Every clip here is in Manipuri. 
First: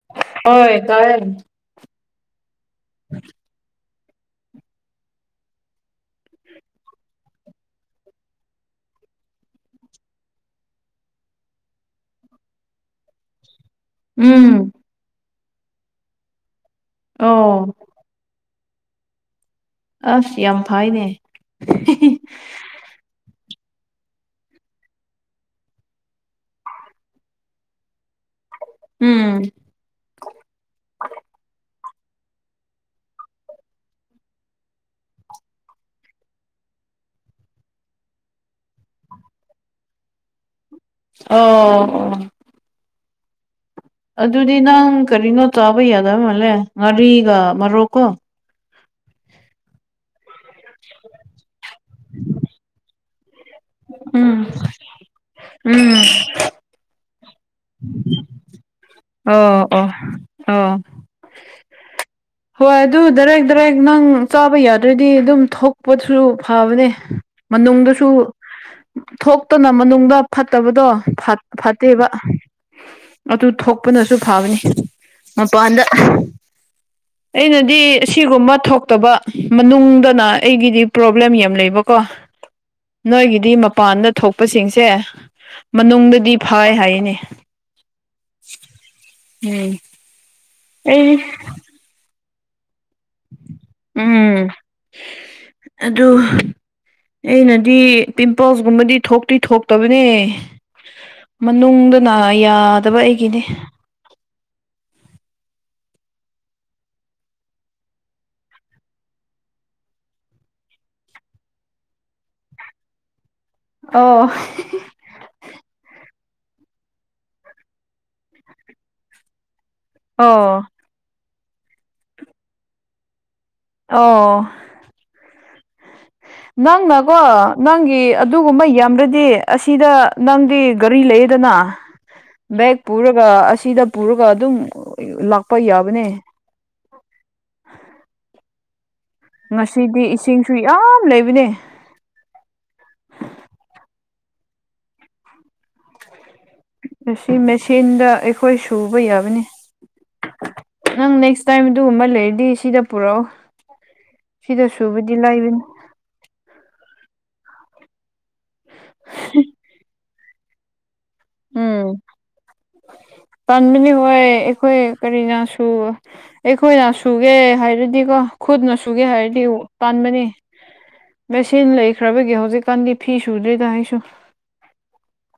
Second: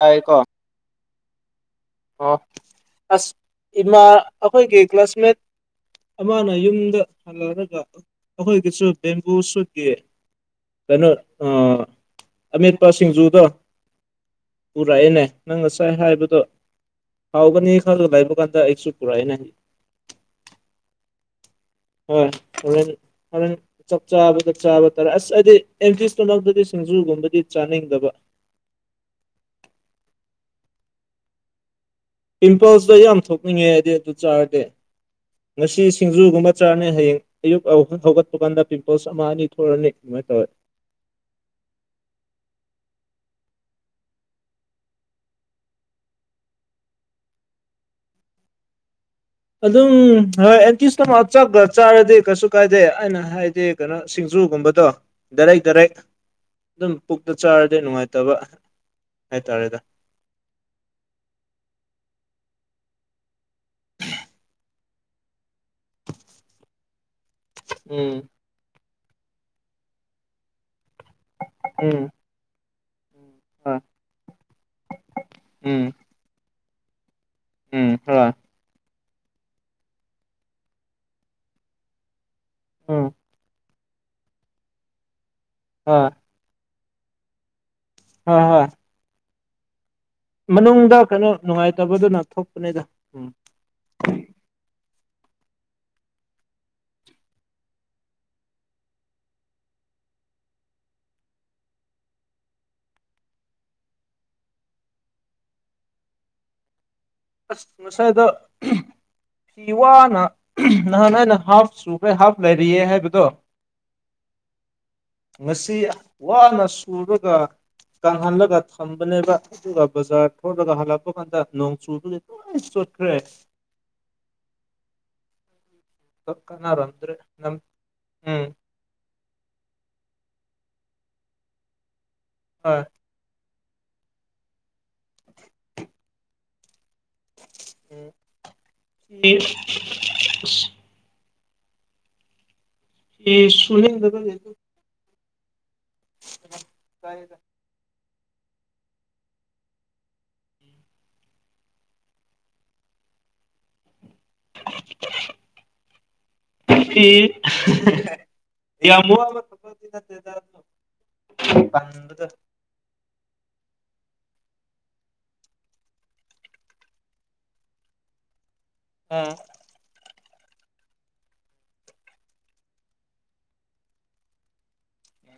ꯍꯥꯏꯀꯣ ꯍꯣꯏ ꯀꯦ ꯑꯣ ꯑꯁ ꯏꯃꯥ ꯑꯩꯈꯣꯏꯒꯤ ꯀ꯭ꯂꯥꯁꯃꯦꯠ ꯑꯃꯅ ꯌꯨꯝꯗ ꯍꯜꯂꯛꯂꯒ ꯑꯩꯈꯣꯏꯒꯤꯁꯨ ꯕꯦꯝꯕꯨ ꯁꯨꯠꯀꯤ ꯀꯩꯅꯣ ꯑꯃꯤꯠꯄ ꯁꯤꯡꯖꯨꯗ ꯎꯝ ꯄꯨꯔꯛꯑꯦꯅꯦ ꯅꯪ ꯉꯁꯥꯏ ꯍꯥꯏꯕꯗꯣ ꯑꯣ ꯍꯥꯎꯒꯅꯤ ꯈꯔꯗ ꯂꯏꯕ ꯀꯥꯟꯗ ꯑꯦꯁꯨ ꯄꯨꯔꯥꯏꯅꯥ ꯑꯁ ꯌꯥꯝ ꯐꯩꯅꯦ ꯑꯣꯦꯟ ꯆꯥꯛ ꯆꯥꯕꯗ ꯆꯥꯕ ꯇꯥꯔꯦ ꯑꯁ ꯍꯥꯏꯗꯤ ꯑꯦꯝꯇ ꯏꯁꯛꯇꯗꯤ ꯁꯤꯡꯖꯨꯒꯨꯝꯕꯗꯤ ꯆꯥꯅꯤꯡꯗꯕ ꯎꯝ ꯄꯤꯝꯄꯜꯁꯇꯣ ꯌꯥꯝ ꯊꯣꯛꯅꯤꯡꯉꯦ ꯍꯥꯏꯗꯤ ꯑꯗꯨ ꯆꯥꯔꯗꯤꯦ ꯉꯁꯤ ꯁꯤꯡꯖꯨꯒꯨꯝꯕ ꯆꯥꯔꯅꯤ ꯍꯌꯦꯡ ꯑꯌꯨꯛ ꯍꯧꯒꯠꯄ ꯀꯥꯟꯗ ꯄꯤꯝꯄꯜꯁ ꯑꯃ ꯑꯅꯤ ꯊꯣꯛꯛꯑꯅꯤ ꯑꯗꯨꯃꯥꯏꯅ ꯇꯧꯋꯦ ꯑꯣ ꯑꯣ ꯑꯗꯨꯗꯤ ꯅꯪ ꯀꯔꯤꯅꯣ ꯆꯥꯕ ꯌꯥꯗꯕ ꯃꯥꯜꯂꯦ ꯉꯥꯔꯤꯒ ꯃꯔꯣꯛꯀꯣ ꯑꯗꯨꯝ ꯍꯣꯏ ꯑꯦꯟꯇꯤꯁꯇ ꯃꯥ ꯆ ꯆꯥꯔꯗꯤ ꯀꯩꯁꯨ ꯀꯥꯏꯗꯦ ꯑꯩꯅ ꯍꯥꯏꯗꯤ ꯀꯩꯅꯣ ꯎꯝ ꯁꯤꯡꯖꯨꯒꯨꯝꯕꯗꯣ ꯗꯔꯩ ꯔꯩ ꯎꯝ ꯑꯗꯨꯝ ꯄꯨꯛꯇ ꯆꯥꯔꯗꯤ ꯅꯨꯡꯉꯥꯏꯇꯕ ꯑꯣ ꯍꯥꯏꯇꯥꯔꯦꯗ ꯑꯣ ꯑꯣ ꯍꯣꯏ ꯑꯗꯨ ꯗꯥꯏꯔꯦꯛ ꯗꯥꯏꯔꯦꯛ ꯅꯪ ꯆꯥꯕ ꯌꯥꯗ꯭ꯔꯗꯤ ꯑꯗꯨꯝ ꯊꯣꯛ ꯄꯣꯠꯁꯨ ꯐꯕꯅꯦ ꯃꯅꯨꯡꯗꯁꯨ ꯎꯝ ꯊꯣꯛꯇꯅ ꯃꯅꯨꯡꯗ ꯐꯠꯇꯕꯗꯣ ꯎꯝ ꯐꯠꯇꯦꯕ ꯑꯗꯨ ꯍꯣꯏ ꯊꯣꯛꯄꯅꯁꯨ ꯐꯕꯅꯤ ꯃꯄꯥꯟꯗ ꯎꯝ ꯑꯩꯅꯗꯤ ꯎꯝ ꯍꯣꯏ ꯑꯁꯤꯒꯨꯝꯕ ꯊꯣꯛꯇꯕ ꯃꯅꯨꯡꯗꯅ ꯑꯩꯒꯤꯗꯤ ꯄ꯭ꯔꯣꯕ꯭ꯂꯦꯝ ꯌꯥꯝ ꯂꯩꯕꯀꯣ ꯎꯝ ꯅꯣꯏꯒꯤꯗꯤ ꯃꯄꯥꯟꯗ ꯊꯣꯛꯄꯁꯤꯡꯁꯦ ꯍꯣꯏ ꯃꯅꯨꯡꯗꯗꯤ ꯐꯥꯏ ꯍꯥꯏꯔꯤꯅꯤ ꯍ ꯍꯣꯏ ꯎꯝ ꯃꯅꯨꯡꯗ ꯑꯩ ꯀꯩꯅꯣ ꯅꯨꯡꯉꯥꯏꯇꯕꯗꯨꯅ ꯊꯣꯛꯄꯅꯤꯗ ꯎꯝ ꯎꯝ ꯑꯗꯨ ꯑꯩꯅꯗꯤ ꯄꯤꯝꯄꯜꯁꯀꯨꯝꯕꯗꯤ ꯊꯣꯛꯇꯤ ꯊꯣꯛꯇꯕꯅꯦ ꯃꯅꯨꯡꯗ ꯌꯥꯗꯕ ꯑꯩꯒꯤꯅꯦ ꯑꯁ ꯉꯁꯥꯏꯗ ꯐꯤ ꯋꯥꯅ ꯅꯍꯥꯟꯍꯏꯩꯅ ꯍꯥꯐꯁꯨꯨꯈꯩ ꯍꯥꯐ ꯂꯩꯔꯤꯌꯦ ꯍꯥꯏꯕꯗꯣ ꯑꯣ ꯉꯁꯤ ꯋꯥꯅ ꯁꯨꯔꯒ ꯀꯪꯍꯜꯂꯒ ꯊꯝꯕꯅꯦꯕ ꯑꯗꯨꯒ ꯕꯖꯥꯔ ꯑꯣ ꯊꯣꯂꯒ ꯍꯜꯂꯛꯄ ꯀꯥꯟꯗ ꯅꯣꯡ ꯆꯨꯕꯗꯤ ꯂꯣꯏ ꯆꯣꯠꯈ꯭ꯔꯦ ꯑꯣ ꯀꯥꯟꯅꯔꯝꯗ꯭ꯔꯦ ꯅꯪꯅꯀꯣ ꯅꯝ ꯅꯪꯒꯤ ꯎꯝ ꯑꯗꯨꯒꯨꯝꯕ ꯌꯥꯝꯔꯗꯤ ꯑꯁꯤꯗ ꯅꯪꯗꯤ ꯒꯥꯔꯤ ꯂꯩꯌꯦꯗꯅ ꯕꯦꯛ ꯍꯣꯏ ꯄꯨꯔꯒ ꯑꯁꯤꯗ ꯄꯨꯔꯒ ꯑꯗꯨꯝ ꯂꯥꯛꯄ ꯌꯥꯕꯅꯦ ꯎ ꯍ ꯑꯁꯤꯗꯤ ꯏꯁꯤꯡꯁꯨ ꯌꯥꯝ ꯂꯩꯕꯅꯦ ꯁꯅꯤꯗ ꯑꯗꯨ ꯎ ꯑꯁꯤ ꯃꯦꯆꯤꯟꯗ ꯑꯩꯈꯣꯏ ꯁꯨꯕ ꯌꯥꯕꯅꯤ ꯅꯪ ꯅꯦꯛꯁ ꯇꯥꯏꯝ ꯑꯗꯨꯒꯨꯝꯕ ꯂꯩꯔꯗꯤ ꯁꯤꯗ ꯄꯨꯔꯛꯑꯣ ꯁꯤꯗ ꯁꯨꯕꯨꯗꯤ ꯂꯩꯕꯅꯤ ꯌꯥꯝ ꯃ ꯄꯗ ꯄꯟꯅꯤ ꯍꯣꯏ ꯑꯩꯈꯣꯏ ꯀꯔꯤꯅꯁꯨ ꯑꯩꯈꯣꯏꯅ ꯁꯨꯒꯦ ꯍꯥꯏꯔꯗꯤꯀꯣ ꯈꯨꯠꯅ ꯁꯨꯒꯦ ꯎꯝ ꯍꯥꯏꯔꯗꯤ ꯄꯥꯟꯕꯅꯤ ꯃꯦꯆꯤꯟ ꯂꯩꯈ꯭ꯔꯕꯒꯤ ꯍꯧꯖꯤꯛꯀꯥꯟꯗꯤ ꯐꯤ ꯁꯨꯗ꯭ꯔꯤꯗ ꯑꯩꯁꯨ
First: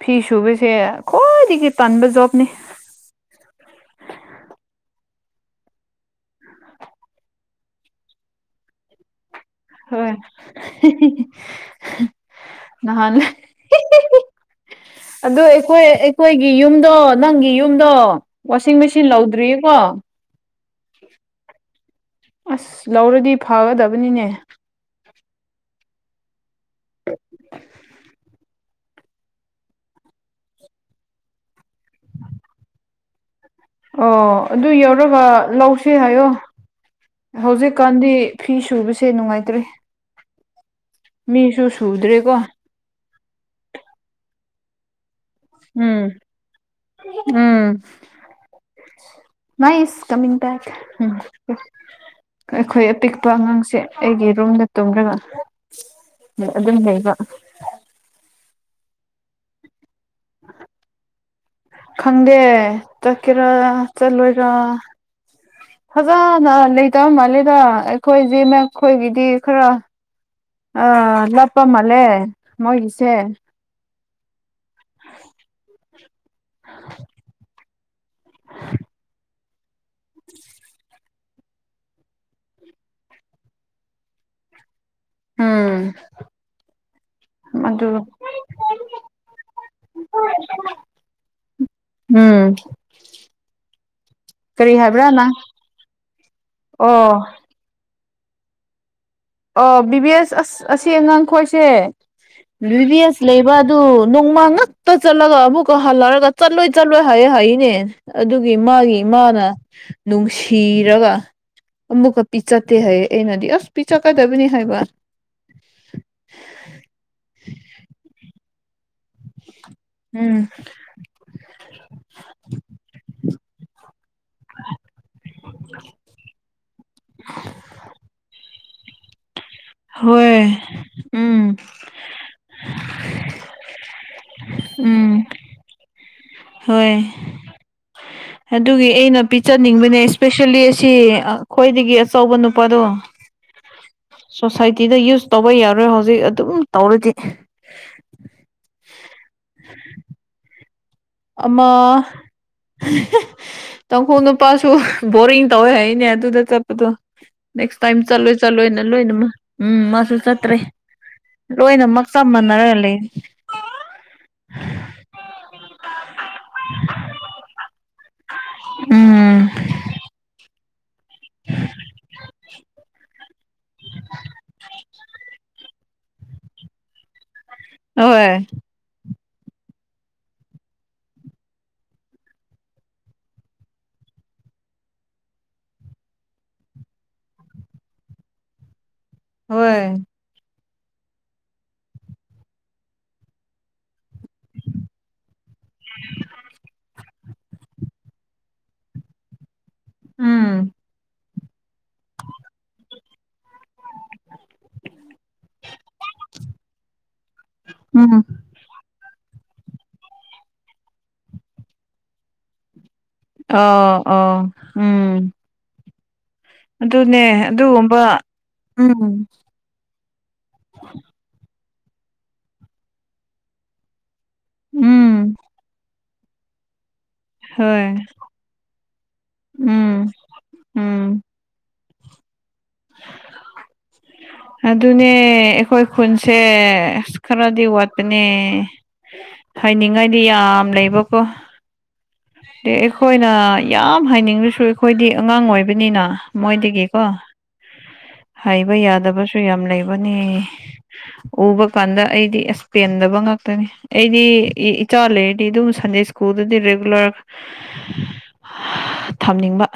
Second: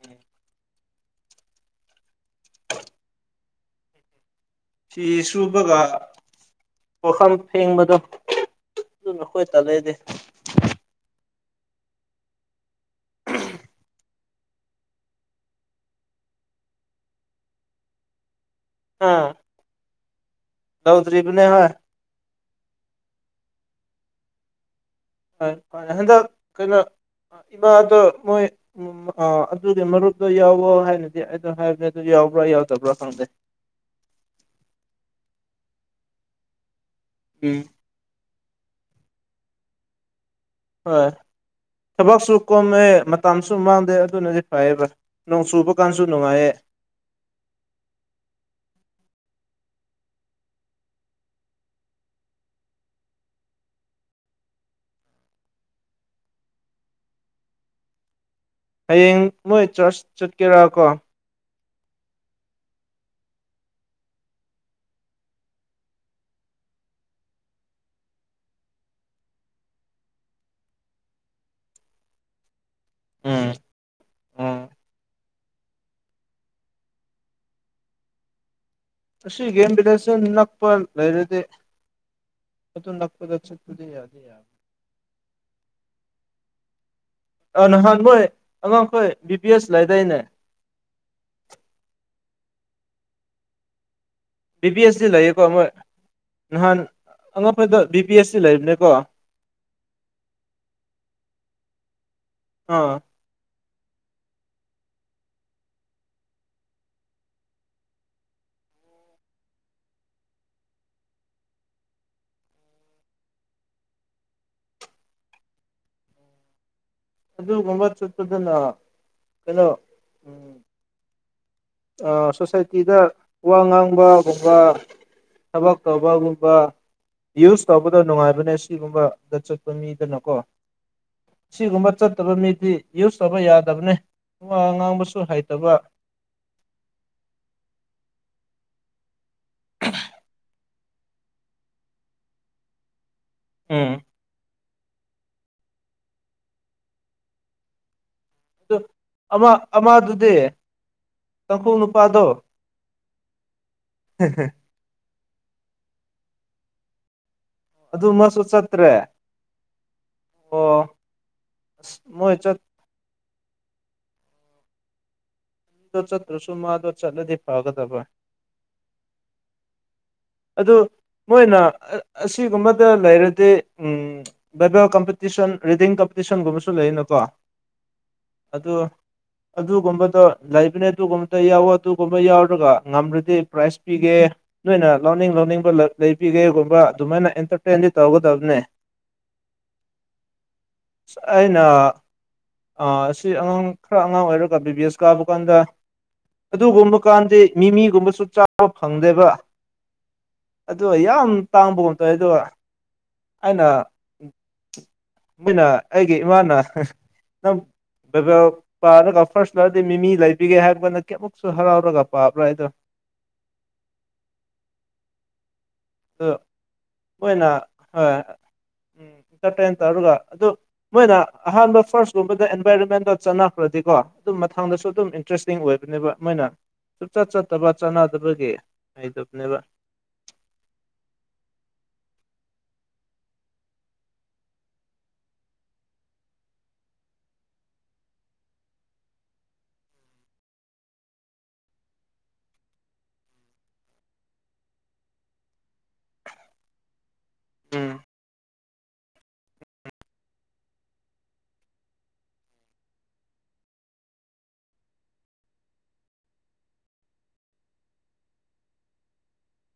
ꯐꯤ ꯁꯨꯕꯁꯦ ꯈ꯭ꯋꯥꯏꯗꯒꯤ ꯄꯕ ꯖꯣꯕꯅꯤ ꯐꯤ ꯁꯨꯕꯒ ꯄꯣꯈꯝ ꯐꯦꯡꯕꯗꯣ ꯑꯗꯨ ꯅꯈꯣꯏ ꯇ ꯂꯩꯦꯗꯤꯦ ꯅꯍꯂ ꯑꯣ ꯑꯩꯈꯣꯏ ꯑꯩꯈꯣꯏꯒꯤ ꯌꯨꯝꯗꯣ ꯅꯪꯒꯤ ꯌꯨꯝꯗꯣ ꯋꯥꯁꯤꯡ ꯃꯦꯆꯤꯟ ꯎꯝ ꯂꯧꯗ꯭ꯔꯤꯌꯦꯀꯣ ꯇꯧꯗ꯭ꯔꯤꯕꯅꯦ ꯍ ꯑꯁ ꯂꯧꯔꯗꯤ ꯐꯒꯗꯕꯅꯤꯅꯦ ꯍꯣꯏ ꯍꯣꯏ ꯍꯟꯗꯛ ꯀꯩꯅꯣ ꯏꯃꯥꯗꯣ ꯃꯣꯏ ꯑꯗꯨꯒꯤ ꯃꯔꯨꯞꯇꯣ ꯌꯥꯎꯋꯣ ꯍꯥꯏꯅꯗꯤ ꯑꯩꯗꯣ ꯍꯥꯏꯕꯅꯦ ꯑꯗꯨ ꯌꯥꯎꯕ꯭ꯔꯥ ꯌꯥꯎꯗꯕ꯭ꯔꯥ ꯈꯪꯗꯦ ꯑꯣ ꯑꯗꯨ ꯌꯧꯔꯒ ꯂꯧꯁꯤ ꯍꯥꯏꯌꯣ ꯍꯧꯖꯤꯛ ꯎꯝ ꯍꯧꯖꯤ ꯀꯥꯟꯗꯤ ꯐꯤ ꯁꯨꯕꯁꯦ ꯅꯨꯡꯉꯥꯏꯇ꯭ꯔꯦ ꯍ ꯃꯤꯁꯨ ꯍꯕꯥꯛꯁꯨ ꯁꯨꯗ꯭ꯔꯦꯀꯣ ꯀꯃ ꯃꯇꯝꯁꯨ ꯃꯥꯡꯗꯦ ꯑꯗꯨꯅꯗꯤ ꯐꯩꯌꯦꯕ ꯅꯣꯡ ꯆꯨꯕ ꯀꯥꯟꯁꯨ ꯎꯝ ꯅꯨꯡꯉꯥꯏꯌꯦ ꯎꯝ ꯃꯥꯏ ꯀꯃꯤ ꯦꯛ ꯎꯝ ꯑꯩꯈꯣꯏ ꯑꯄꯤꯛꯄ ꯑꯉꯥꯡꯁꯦ ꯑꯩꯒꯤ ꯔꯨꯝꯗ ꯇꯨꯝꯂꯒ ꯑꯗꯨꯝ ꯂꯩꯕ ꯍꯌꯦꯡ ꯃꯣꯏ ꯆꯔꯆ ꯆꯠꯀꯦꯔ ꯀꯣ ꯈꯪꯗꯦ ꯆꯠꯀꯦꯔꯥ ꯆꯠꯂꯣꯏꯔ ꯐꯖꯅ ꯂꯩꯇꯕ ꯃꯥꯜꯂꯦꯗ ꯑꯩꯈꯣꯏꯁꯦ ꯃꯈꯣꯏꯒꯤꯗꯤ ꯈꯔ ꯑ ꯂꯞꯄꯃ ꯂꯩꯦ ꯃꯒꯤꯤꯁꯦ ꯎꯝ ꯎꯝ ꯑꯁꯤ ꯒꯦꯝ ꯕꯤꯗꯦꯁ ꯅꯛꯄ ꯂꯩꯔꯗꯤ ꯍ ꯑꯗꯨ ꯅꯥꯛꯄꯗꯆ ꯊꯗꯤ ꯌꯥꯗꯦ ꯌꯥ ꯎꯝ ꯑ ꯑꯗꯨ ꯅꯍꯥꯟꯈꯣꯏ ꯑꯉꯥꯡꯈꯣꯏ ꯕꯤ ꯄꯤ ꯑꯦꯁ ꯂꯥꯏꯗꯥꯏꯅꯦ ꯎꯝ ꯕꯤ ꯀꯔꯤ ꯄꯤ ꯑꯦꯁ ꯍꯥꯏꯕ꯭ꯔꯥ ꯁꯤ ꯅꯪ ꯂꯩꯌꯦꯀꯣ ꯃꯣꯏ ꯅꯍꯥꯟ ꯑꯣ ꯑꯉꯛꯄꯗ ꯕꯤ ꯄꯤ ꯑꯦꯁ ꯁꯤ ꯂꯩꯅꯤꯀꯣ ꯑꯣ ꯕꯤꯕꯤ ꯑꯦꯁ ꯑꯁ ꯑꯁꯤ ꯑꯉꯥꯡ ꯈꯣꯏꯁꯦ ꯑꯥ ꯕꯤ ꯑꯦꯁ ꯂꯩꯕ ꯑꯗꯨ ꯅꯣꯡꯃ ꯉꯛꯇ ꯆꯠꯂꯒ ꯑꯃꯨꯛꯀ ꯍꯜꯂꯔꯒ ꯆꯠꯂꯣꯏ ꯆꯠꯂꯣꯏ ꯍꯥꯏꯌꯦꯦ ꯍꯥꯏꯅꯦ ꯑꯗꯨꯒꯤ ꯃꯥꯒꯤ ꯏꯃꯥꯅ ꯅꯨꯡꯁꯤꯔꯒ ꯃꯨꯀ ꯄꯤꯆꯇꯩ ꯍꯥꯏꯌꯦ ꯑꯦꯅꯗꯤ ꯑꯁ ꯄꯤꯆ ꯀꯗꯕꯅꯤ ꯍꯥꯏꯕ ꯑꯗꯨ ꯃꯝꯕꯔ ꯆꯛꯇ ꯑꯗꯨꯅ ꯀꯂꯣ ꯎꯝ ꯁꯣꯁꯥꯏꯇꯤꯗ ꯋꯥ ꯉꯥꯡꯕꯒꯨꯝꯕ ꯊꯕꯛ ꯇꯧꯕꯒꯨꯝꯕ ꯌꯨꯁ ꯇꯧꯕꯗꯣ ꯅꯨꯡꯉꯥꯏꯕꯅꯦ ꯁꯤꯒꯨꯝꯕꯗ ꯆ ꯃꯤꯗꯨꯅꯀꯣ ꯍꯣꯏ ꯎꯝ ꯁꯤꯒꯨꯝꯕ ꯆꯠꯇꯕ ꯃꯤꯗꯤ ꯌꯨꯁ ꯇꯧꯕ ꯌꯥꯗꯕꯅꯦ ꯑ ꯉꯥꯡꯕꯁꯨ ꯎꯝ ꯍꯩꯇꯕ ꯍꯣꯏ ꯑꯗꯨꯒꯤ ꯑꯩꯅ ꯄꯤꯖꯅꯤꯡꯕꯅꯦ ꯏꯁꯄꯦꯁꯦꯜꯂꯤ ꯑꯁꯤ ꯈ꯭ꯋꯥꯏꯗꯒꯤ ꯑꯆꯧꯕ ꯅꯨꯄꯥꯗꯣ ꯎꯝ ꯁꯣꯁꯥꯏꯇꯤꯗ ꯌꯨꯁ ꯇꯧꯕ ꯌꯥꯔꯣꯏ ꯍꯧꯖꯤꯛ ꯑꯗꯨꯝ ꯇꯧꯔꯗꯤ ꯑꯗꯨ ꯑꯃ ꯑꯃꯗꯨꯗꯤ ꯑꯃ ꯇꯥꯡꯈꯨꯜ ꯅꯨꯄꯥꯗꯣ ꯇꯥꯡꯈꯣꯡ ꯅꯨꯄꯥꯁꯨ ꯣꯔꯤꯡ ꯇꯧꯋꯦꯅꯦ ꯑꯗꯨꯗ ꯆꯞꯗꯨ ꯅꯦꯛꯁ ꯇꯥꯏꯝ ꯑꯗꯨ ꯆꯠꯂꯣꯏ ꯃꯥꯁꯨ ꯆꯠꯂꯣꯏꯅ ꯆꯠꯇ꯭ꯔꯦ ꯂꯣꯏꯅꯃꯛ ꯎꯝ ꯃꯥꯁꯨ ꯆꯠꯇ꯭ꯔꯦ ꯑꯣ ꯑꯁ ꯂꯣꯏꯅꯃꯛ ꯆꯞ ꯃꯣꯏ ꯆꯠꯄꯗꯣ ꯃꯥꯟꯅꯔ ꯂꯩꯦ ꯠꯇꯣ ꯆꯠꯇ꯭ꯔꯨꯁꯨ ꯃꯥꯗꯣ ꯆꯠꯂꯗꯤ ꯐꯒꯗꯕ ꯎꯝ ꯑꯗꯨ ꯃꯣꯏꯅ ꯑꯁꯤꯒꯨꯝꯕꯗ ꯂꯩꯔꯗꯤ ꯕꯥꯏꯕꯦꯜ ꯀꯝꯄꯤꯇꯤꯁꯟ ꯔꯤꯗꯤꯡ ꯀꯝꯄꯤꯇꯤꯁꯟꯒꯨꯝꯕꯁꯨ ꯂꯩꯔꯤꯅꯀꯣ ꯍꯣꯏ ꯑꯗꯨ ꯑꯗꯨꯒꯨꯝꯕꯗꯣ ꯂꯩꯕꯅꯦ ꯑꯗꯨꯒꯨꯝꯕꯗ ꯌꯥꯎꯋ ꯑꯗꯨꯒꯨꯝꯕ ꯌꯥꯎꯔꯒ ꯉꯝꯔꯗꯤ ꯄ꯭ꯔꯥꯏꯖ ꯄꯤꯒꯦ ꯅꯣꯏꯅ ꯂꯧꯅꯤꯡ ꯂꯧꯅꯤꯡꯕ ꯂꯩꯕꯤꯒꯦꯒꯨꯝꯕ ꯑꯗꯨꯃꯥꯏꯅ ꯑꯦꯟꯇꯔꯇꯦꯟꯗꯤ ꯇꯧꯒꯗꯕꯅꯦ ꯍꯣꯏ ꯑꯩꯅ ꯁꯤ ꯑꯉꯥꯡ ꯈꯔ ꯑꯉꯥꯡ ꯑꯣꯏꯔꯒ ꯕꯤ ꯕꯤ ꯑꯦꯁ ꯀꯥꯕ ꯀꯥꯟꯗ ꯑꯗꯨꯒꯨꯝꯕ ꯀꯥꯟꯗꯤ ꯃꯤꯃꯤꯒꯨꯝꯕꯁꯨ ꯆꯥꯕ ꯐꯪꯗꯦꯕ ꯎꯝ ꯑꯗꯣ ꯌꯥꯝ ꯇꯥꯡꯕꯒꯣꯝ ꯇꯧꯋ ꯑꯗꯣ ꯑꯩꯅ ꯃꯣꯏꯅ ꯑꯩꯒꯤ ꯏꯃꯥꯅ ꯎꯝ ꯄꯥꯔꯒ ꯐꯥꯔꯁ ꯂꯔꯗꯤ ꯃꯤꯃꯤ ꯂꯩꯕꯤꯒꯦ ꯍꯥꯏꯕꯒꯅ ꯀꯌꯥꯃꯨꯛꯁꯨ ꯍꯔꯥꯎꯔꯒ ꯄꯥꯕ꯭ꯔꯥ ꯍꯥꯏꯗꯣ ꯑꯣ ꯑꯣ ꯎꯝ ꯑ ꯑꯗꯨꯅꯦ ꯃꯣꯏꯅ ꯑꯗꯨꯒꯨꯝꯕ ꯍꯣꯏ ꯎꯝ ꯏꯟꯇꯔꯇꯦꯟ ꯇꯧꯔꯒ ꯑꯗꯨ ꯃꯣꯏꯅ ꯑꯍꯥꯟꯕ ꯐꯥꯔꯁꯀꯨꯝꯕꯗ ꯑꯦꯟꯚꯥꯏꯔꯣꯟꯃꯦꯟꯗꯣ ꯆꯠꯅꯈ꯭ꯔꯗꯤꯀꯣ ꯑꯗꯨꯝ ꯃꯊꯪꯗꯁꯨ ꯑꯗꯨꯝ ꯎꯝ ꯏꯟꯇꯔꯦꯁꯇꯤꯡ ꯑꯣꯏꯕꯅꯦꯕ ꯃꯣꯏꯅ ꯁꯨꯆꯠ ꯆꯠꯇꯕ ꯍꯣꯏ ꯆꯥꯟꯅꯗꯕꯒꯤ ꯂꯩꯇꯕꯅꯦꯕ ꯎꯝ ꯎꯝ [unintelligible] ꯑꯗꯨꯅꯦ ꯑꯩꯈꯣꯏ ꯈꯨꯟꯁꯦ ꯑꯁ ꯈꯔꯗꯤ ꯋꯥꯠꯄꯅꯦ ꯍꯥꯏꯅꯤꯡꯉꯥꯏꯗꯤ ꯌꯥꯝ ꯂꯩꯕꯀꯣ ꯑ ꯑꯩꯈꯣꯏꯅ ꯌꯥꯝ ꯍꯥꯏꯅꯤꯡꯕꯁꯨ ꯑꯩꯈꯣꯏꯗꯤ ꯑꯉꯥꯡ ꯑꯣꯏꯕꯅꯤꯅ ꯃꯣꯏꯗꯒꯤꯀꯣ ꯑ ꯍꯥꯏꯩꯕ ꯌꯥꯗꯕꯁꯨ ꯌꯥꯝ ꯂꯩꯕꯅꯤ ꯎꯕ ꯀꯥꯟꯗ ꯑꯩꯗꯤ ꯑꯦꯁ ꯄꯦꯟꯗꯕ ꯉꯥꯛꯇꯅꯤ ꯑꯩꯗꯤ ꯏꯆꯥ ꯂꯩꯔꯗꯤ ꯑꯗꯨꯝ ꯁꯟꯗꯦ ꯁ꯭ꯀꯨꯜꯗꯗꯤ ꯔꯦꯒꯨꯂꯔ ꯊꯝꯅꯤꯡꯕ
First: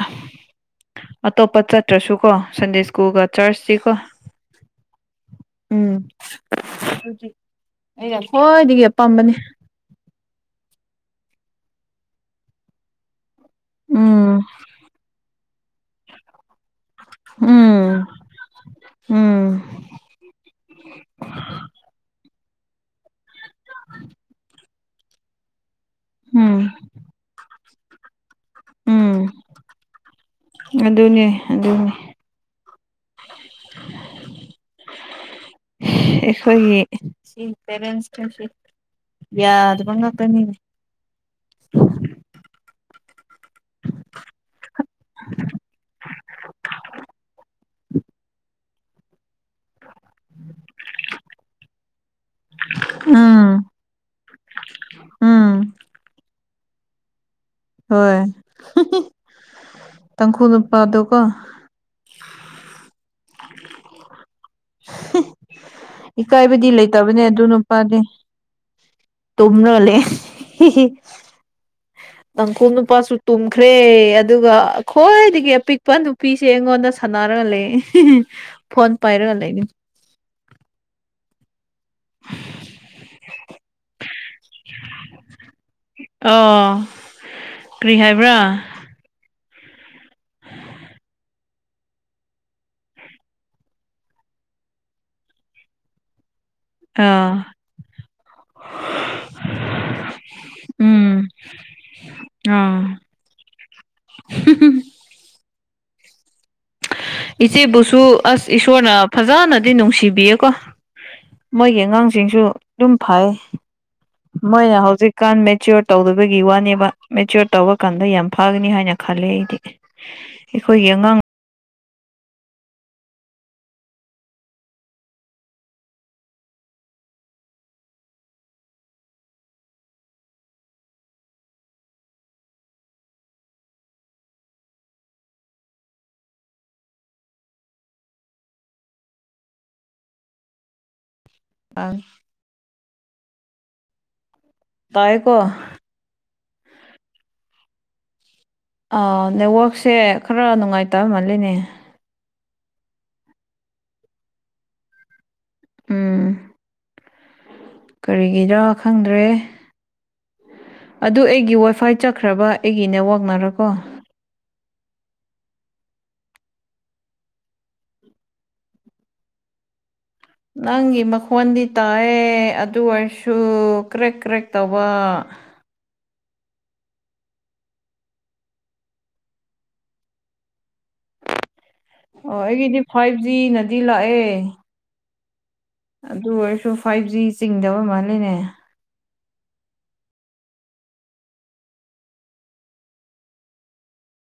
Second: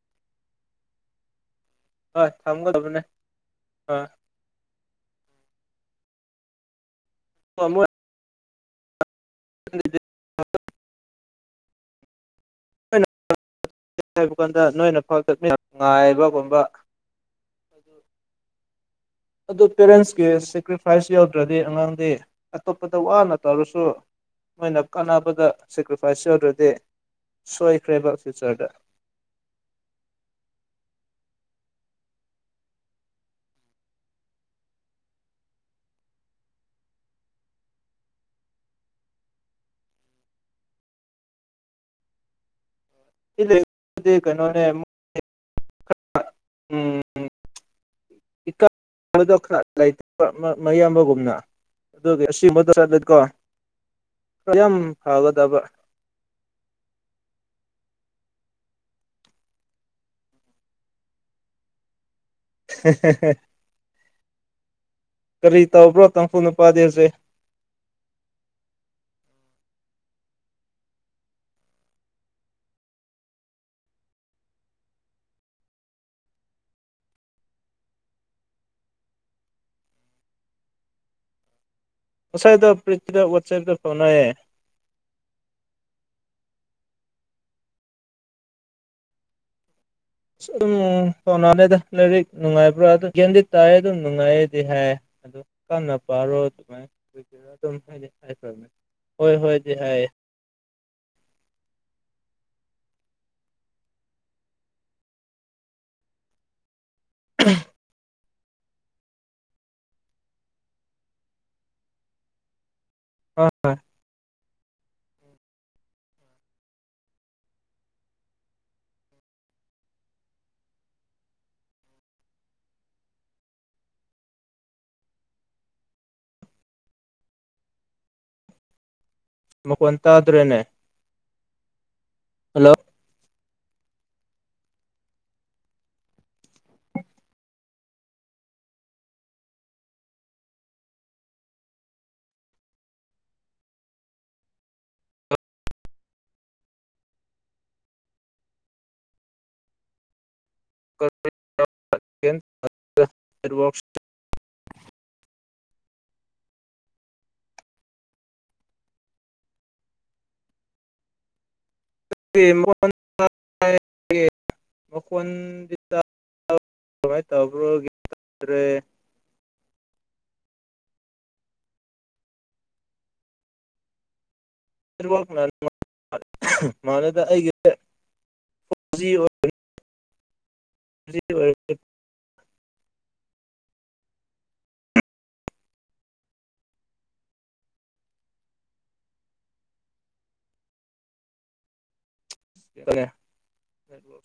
ꯑꯇꯣꯞꯄ ꯆꯠ ꯅꯠꯇ꯭ꯔꯁꯨ ꯍꯣꯏ ꯀꯣ ꯁꯟꯗꯦ ꯊꯝꯒꯗꯕꯅꯦ ꯁ꯭ꯀꯨꯜꯒ ꯆꯔꯆꯁꯤ ꯀꯣ ꯍꯣꯏ ꯎꯝ ꯍꯧ ꯑꯣꯣꯏ ꯑꯩ ꯍꯣꯏꯗꯒꯤ ꯑꯄꯥꯝꯕꯅꯤ [inaudible] ꯍꯥꯏꯕ ꯎꯝ ꯀꯥꯟꯗ ꯅꯣꯏꯅ ꯐ ꯆꯠꯃꯤꯟꯅ ꯅꯨꯡ ꯉꯥꯏꯕꯒꯨꯝꯕ ꯎꯝ ꯎꯝ ꯑꯗꯨ ꯄꯦꯔꯦꯟꯁꯀꯤ ꯁꯦꯀ꯭ꯔꯤꯐꯥꯏꯁ ꯌꯥꯎꯗ꯭ꯔꯗꯤ ꯑꯉꯥꯡꯗꯤ ꯑꯇꯣꯞꯄꯗ ꯋꯥꯅ ꯇꯧꯔꯁꯨ ꯃꯣꯏꯅ ꯀꯥꯟꯅꯕꯗ ꯁꯦꯀ꯭ꯔꯤꯐꯥꯏꯁ ꯎꯝ ꯌꯧꯗ꯭ꯔꯗꯤ ꯁꯣꯏꯈ꯭ꯔꯦꯕ ꯐ꯭ꯌꯨꯆꯔꯗ ꯎꯝ ꯑꯗꯨꯅꯦ ꯑꯗꯨꯅꯤ [unintelligible] [unintelligible] ꯑꯩꯈꯣꯏꯒꯤ ꯁꯤ ꯄꯦꯔꯦꯟꯁꯁꯤ ꯌꯥ ꯑꯗꯨꯃꯉꯄꯅꯤ ꯀꯩꯅꯣꯅꯦ [unintelligible] ꯎꯝ ꯏꯈꯔ ꯂꯩꯇ ꯃꯌꯥꯝꯕꯒꯨꯝꯅ ꯑꯗꯨꯒꯤ ꯑꯁꯤꯒꯕꯗ ꯆꯠꯂꯨꯗꯤꯀꯣ ꯎꯝ ꯑ ꯎꯝ ꯐꯕꯗꯕ ꯍꯣꯏ ꯇꯥꯡꯈꯨ ꯅꯨꯄꯥꯗꯣꯀꯣ ꯎ ꯀꯔꯤ ꯇꯕ꯭ꯔꯣ ꯏꯀꯥꯏꯕꯗꯤ ꯂꯩꯇꯕꯅꯦ ꯑꯗꯨꯅ ꯐꯅꯤ ꯇꯣ꯭ꯔ ꯂꯩꯦ [inaudible] ꯅꯪꯀꯨꯞ ꯅꯨꯄꯥꯁꯨ ꯇꯨꯝꯈ꯭ꯔꯦ ꯑꯗꯨꯒ ꯑꯩꯈꯣꯏꯗꯒꯤ ꯑꯄꯤꯛꯄ ꯅꯨꯄꯤꯁꯦ ꯑꯩꯉꯣꯟꯗ ꯁꯥꯟꯅꯔꯒ ꯂꯩ ꯐꯣꯟ ꯄꯥꯏꯔꯒ ꯂꯩꯅꯤ ꯉꯁꯥꯏꯗ ꯄ꯭ꯔꯤꯊꯤꯗ ꯋꯥꯆꯦꯞꯇ ꯐꯪꯅꯑꯌꯦ ꯑꯣ ꯀꯔꯤ ꯍꯥꯏꯕ꯭ꯔꯥ ꯑꯁ ꯑꯗꯨꯝ ꯁꯣꯅꯥꯅꯦꯗ ꯂꯥꯏꯔꯤꯛ ꯅꯨꯡꯉꯥꯏꯕ꯭ꯔꯥ ꯑꯗꯨꯝ ꯒꯦꯝꯗꯤ ꯇꯥꯏꯑ ꯑꯗꯨꯝ ꯅꯨꯡꯉꯥꯏꯌꯦꯗꯤ ꯍꯥꯏ ꯑ ꯀꯥꯟ ꯄꯥꯔꯣ ꯑꯗꯨꯃꯥꯏꯅ ꯑꯥ ꯑꯣꯏꯔ ꯑꯗꯨꯝ ꯍꯥꯏꯗꯤ ꯍꯥꯏꯈ꯭ꯔꯃꯦ ꯍꯣꯏ ꯍꯣꯏꯗꯤ ꯍꯥꯏꯌꯦ ꯎꯝ ꯑ ꯎ ꯏꯆꯦ ꯁꯁꯨ ꯑꯁ ꯏꯁꯣꯔꯅ ꯐꯖꯅꯗꯤ ꯅꯨꯡꯁꯤꯕꯤꯌꯦꯀꯣ ꯃꯣꯏꯒꯤ ꯑꯉꯥꯡꯁꯤꯡꯁꯨ ꯑꯗꯨꯨꯝ ꯐꯩ [inaudible] ꯃꯣꯏꯅ ꯍꯧꯖꯤꯛꯀꯥꯟ ꯃꯦꯆꯤꯌꯣꯔ ꯇꯧꯗꯕꯒꯤ ꯋꯥꯅꯦꯕ ꯃꯦꯆꯤꯌꯣꯔ ꯇꯧꯕꯔ ꯀꯥꯟꯗ ꯌꯥꯝ ꯐꯒꯅꯤ ꯍꯥꯏꯅ ꯈꯜꯂꯦ ꯑꯩꯗꯤ ꯑꯩꯈꯣꯏꯒꯤ ꯑꯉꯥꯡ ꯃꯈꯣꯟ ꯇꯥꯗ꯭ꯔꯦꯅꯦ ꯍꯜꯂꯣ ꯑ ꯇꯏꯀꯣ ꯅꯦꯠꯋꯛꯁꯦ ꯈꯔ ꯅꯨꯡꯉꯥꯏꯇꯃꯜꯂꯤꯅꯦ ꯁ ꯎꯝ ꯀꯔꯤꯒꯤꯗꯔ ꯈꯪꯗ꯭ꯔꯦ ꯑꯗꯨ ꯑꯩꯒꯤ ꯋꯥꯏꯐꯥꯏ ꯆꯠ ꯃꯣ ꯃꯀꯣꯟꯟ ꯀꯃꯥꯏ ꯇꯕ꯭ꯔꯣ꯭ꯔꯦ ꯅꯪꯒꯤ ꯃꯈꯣꯟꯗꯤ ꯇꯥꯏꯑ ꯑꯗꯨ ꯑꯣꯏꯔꯁꯨ ꯀ꯭ꯔꯦꯛ ꯀ꯭ꯔꯦꯛ ꯇꯧꯕ ꯃꯅꯗ ꯑꯩꯒꯤ ꯔ ꯑꯣ ꯑꯩꯒꯤꯗꯤ ꯐꯥꯏꯚ ꯖꯤꯅꯗꯤ ꯂꯥꯛꯑꯦ ꯑꯗꯨ ꯑꯣꯏꯔꯁꯨ ꯐꯥꯏꯚ ꯖꯤ ꯆꯤꯡꯗꯕ ꯃꯥꯜꯜꯂꯤꯅꯦ [unintelligible]